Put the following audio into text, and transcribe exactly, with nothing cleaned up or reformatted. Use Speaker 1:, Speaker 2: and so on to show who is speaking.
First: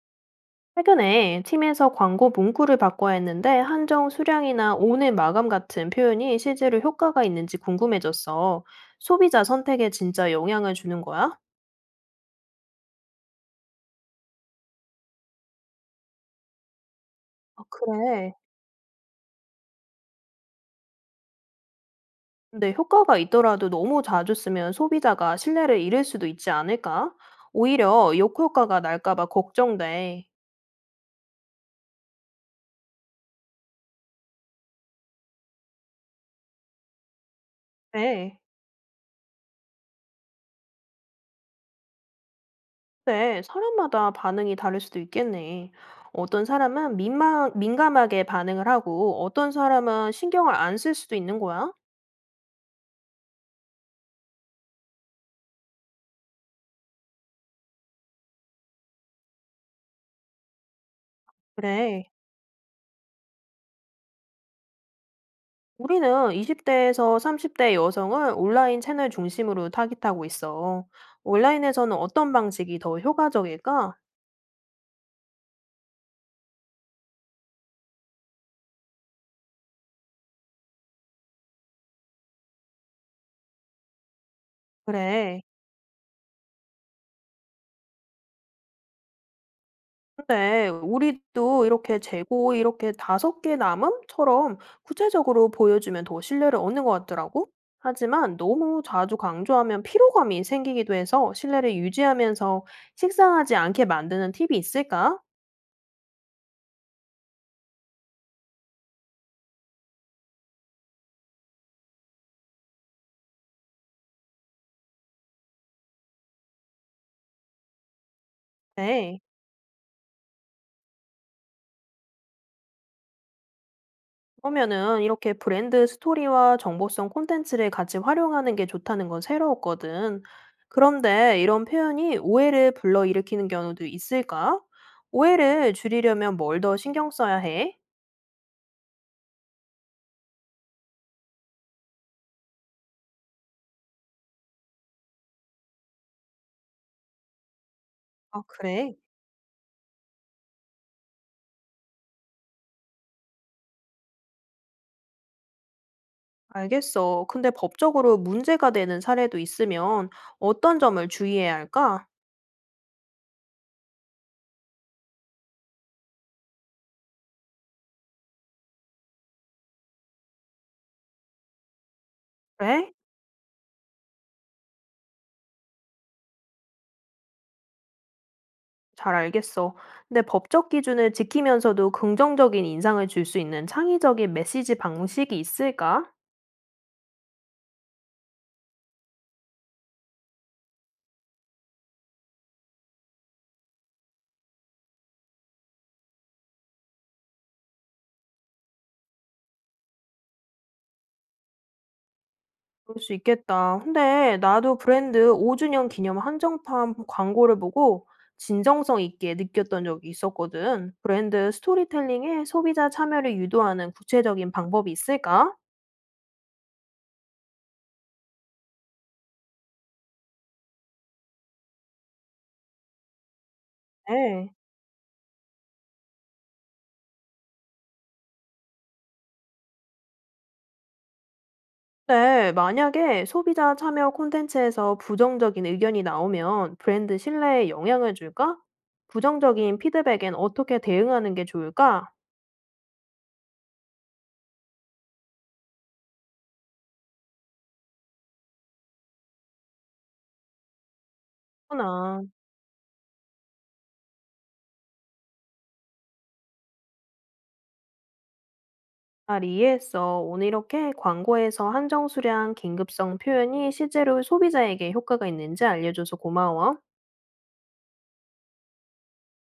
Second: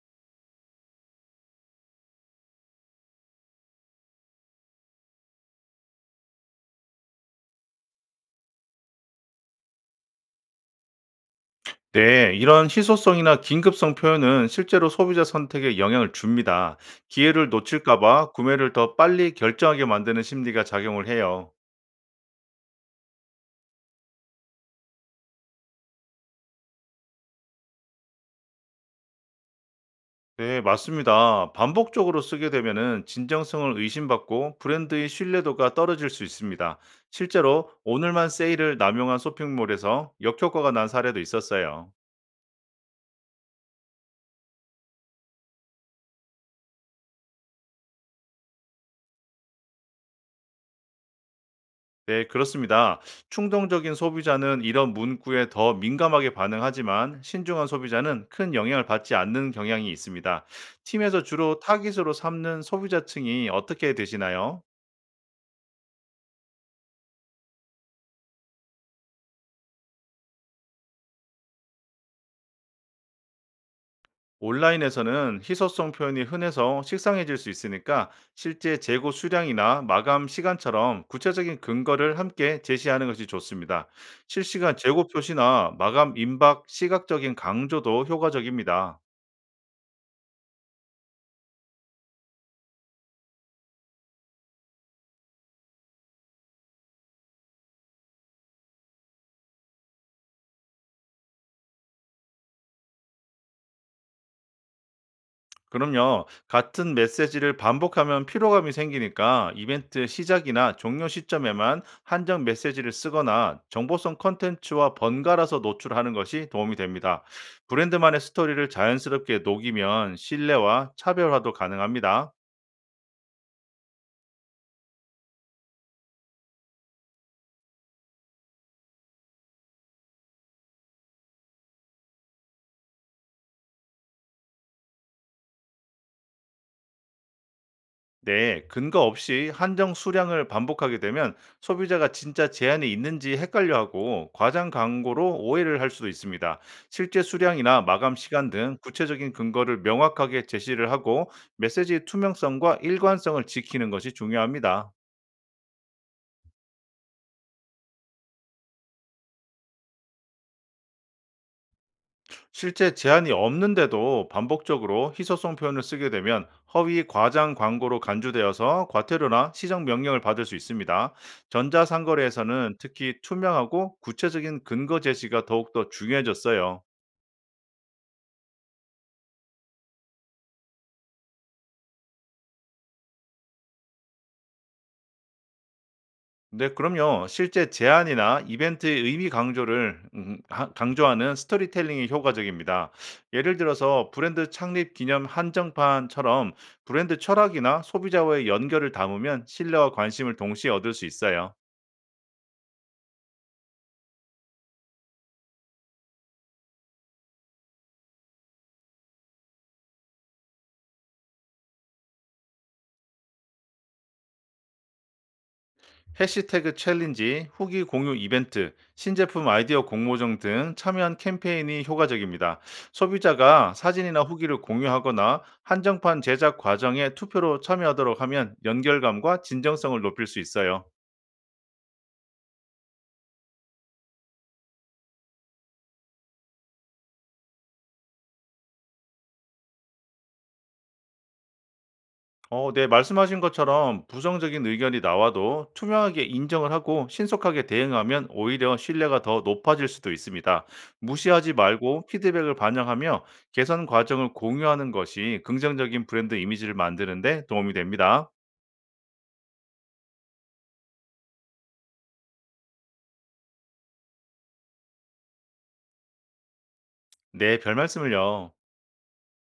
Speaker 1: 최근에 팀에서 광고 문구를 바꿔야 했는데 한정 수량이나 오늘 마감 같은 표현이 실제로 효과가 있는지 궁금해졌어. 소비자 선택에 진짜 영향을 주는 거야?
Speaker 2: 네, 이런 희소성이나 긴급성 표현은 실제로 소비자 선택에 영향을 줍니다. 기회를
Speaker 1: 아,
Speaker 2: 놓칠까봐
Speaker 1: 그래.
Speaker 2: 구매를 더 빨리 결정하게 만드는 심리가 작용을 해요.
Speaker 1: 근데 효과가 있더라도 너무 자주 쓰면 소비자가 신뢰를 잃을 수도 있지 않을까? 오히려 역효과가 날까 봐 걱정돼.
Speaker 2: 네, 맞습니다. 반복적으로 쓰게 되면은 진정성을 의심받고 브랜드의 신뢰도가 떨어질 수 있습니다. 실제로 오늘만
Speaker 1: 네.
Speaker 2: 세일을 남용한 쇼핑몰에서 역효과가 난 사례도 있었어요.
Speaker 1: 네, 사람마다 반응이 다를 수도 있겠네. 어떤 사람은 민망, 민감하게 반응을 하고 어떤 사람은 신경을 안 쓸 수도 있는 거야?
Speaker 2: 네, 그렇습니다. 충동적인 소비자는 이런 문구에 더 민감하게 반응하지만 신중한 소비자는 큰 영향을 받지 않는 경향이 있습니다. 팀에서 주로
Speaker 1: 그래.
Speaker 2: 타깃으로 삼는 소비자층이 어떻게 되시나요?
Speaker 1: 우리는 이십 대에서 삼십 대 여성을 온라인 채널 중심으로 타깃하고 있어. 온라인에서는 어떤 방식이 더 효과적일까?
Speaker 2: 온라인에서는 희소성 표현이 흔해서 식상해질 수 있으니까 실제 재고 수량이나 마감 시간처럼 구체적인 근거를 함께 제시하는 것이 좋습니다. 실시간 재고
Speaker 1: 그래.
Speaker 2: 표시나 마감 임박 시각적인 강조도 효과적입니다.
Speaker 1: 근데 우리도 이렇게 재고 이렇게 다섯 개 남음처럼 구체적으로 보여주면 더 신뢰를 얻는 것 같더라고. 하지만 너무 자주 강조하면 피로감이 생기기도 해서 신뢰를 유지하면서 식상하지 않게 만드는 팁이 있을까?
Speaker 2: 그럼요. 같은 메시지를 반복하면 피로감이 생기니까 이벤트 시작이나 종료 시점에만 한정 메시지를 쓰거나 정보성 컨텐츠와 번갈아서 노출하는 것이 도움이 됩니다. 브랜드만의 스토리를
Speaker 1: 네.
Speaker 2: 자연스럽게 녹이면 신뢰와 차별화도 가능합니다.
Speaker 1: 그러면은 이렇게 브랜드 스토리와 정보성 콘텐츠를 같이 활용하는 게 좋다는 건 새로웠거든. 그런데 이런 표현이 오해를 불러일으키는 경우도 있을까? 오해를 줄이려면 뭘 더 신경 써야 해?
Speaker 2: 네, 근거 없이 한정 수량을 반복하게 되면 소비자가 진짜 제한이 있는지 헷갈려하고 과장 광고로 오해를 할 수도 있습니다. 실제 수량이나 마감
Speaker 1: 아,
Speaker 2: 시간 등
Speaker 1: 그래.
Speaker 2: 구체적인 근거를 명확하게 제시를 하고 메시지의 투명성과 일관성을 지키는 것이 중요합니다.
Speaker 1: 알겠어. 근데 법적으로 문제가 되는 사례도 있으면 어떤 점을 주의해야 할까?
Speaker 2: 실제 제한이 없는데도 반복적으로 희소성 표현을 쓰게 되면 허위 과장 광고로 간주되어서 과태료나 시정 명령을 받을 수 있습니다. 전자상거래에서는
Speaker 1: 그래?
Speaker 2: 특히 투명하고 구체적인 근거 제시가 더욱더 중요해졌어요.
Speaker 1: 잘 알겠어. 근데 법적 기준을 지키면서도 긍정적인 인상을 줄 수 있는 창의적인 메시지 방식이 있을까?
Speaker 2: 네, 그럼요. 실제 제안이나 이벤트의 의미 강조를 음, 하- 강조하는 스토리텔링이 효과적입니다. 예를 들어서 브랜드 창립 기념 한정판처럼 브랜드 철학이나 소비자와의 연결을 담으면 신뢰와 관심을 동시에 얻을 수 있어요.
Speaker 1: 그럴 수 있겠다. 근데 나도 브랜드 오 주년 기념 한정판 광고를 보고 진정성 있게 느꼈던 적이 있었거든. 브랜드 스토리텔링에 소비자 참여를 유도하는 구체적인 방법이 있을까?
Speaker 2: 해시태그 챌린지, 후기 공유 이벤트, 신제품 아이디어 공모전 등 참여한 캠페인이 효과적입니다. 소비자가 사진이나
Speaker 1: 네.
Speaker 2: 후기를 공유하거나 한정판 제작 과정에 투표로 참여하도록 하면 연결감과 진정성을 높일 수 있어요.
Speaker 1: 근데 만약에 소비자 참여 콘텐츠에서 부정적인 의견이 나오면 브랜드 신뢰에 영향을 줄까? 부정적인 피드백엔 어떻게 대응하는 게 좋을까?
Speaker 2: 어, 네, 말씀하신 것처럼 부정적인 의견이 나와도 투명하게 인정을 하고 신속하게 대응하면 오히려 신뢰가 더 높아질 수도 있습니다. 무시하지 말고
Speaker 1: 구나.
Speaker 2: 피드백을 반영하며 개선 과정을 공유하는 것이 긍정적인 브랜드 이미지를 만드는 데 도움이 됩니다.
Speaker 1: 잘 이해했어. 오늘 이렇게 광고에서 한정 수량, 긴급성 표현이 실제로 소비자에게 효과가 있는지 알려줘서 고마워.
Speaker 2: 네, 별 말씀을요.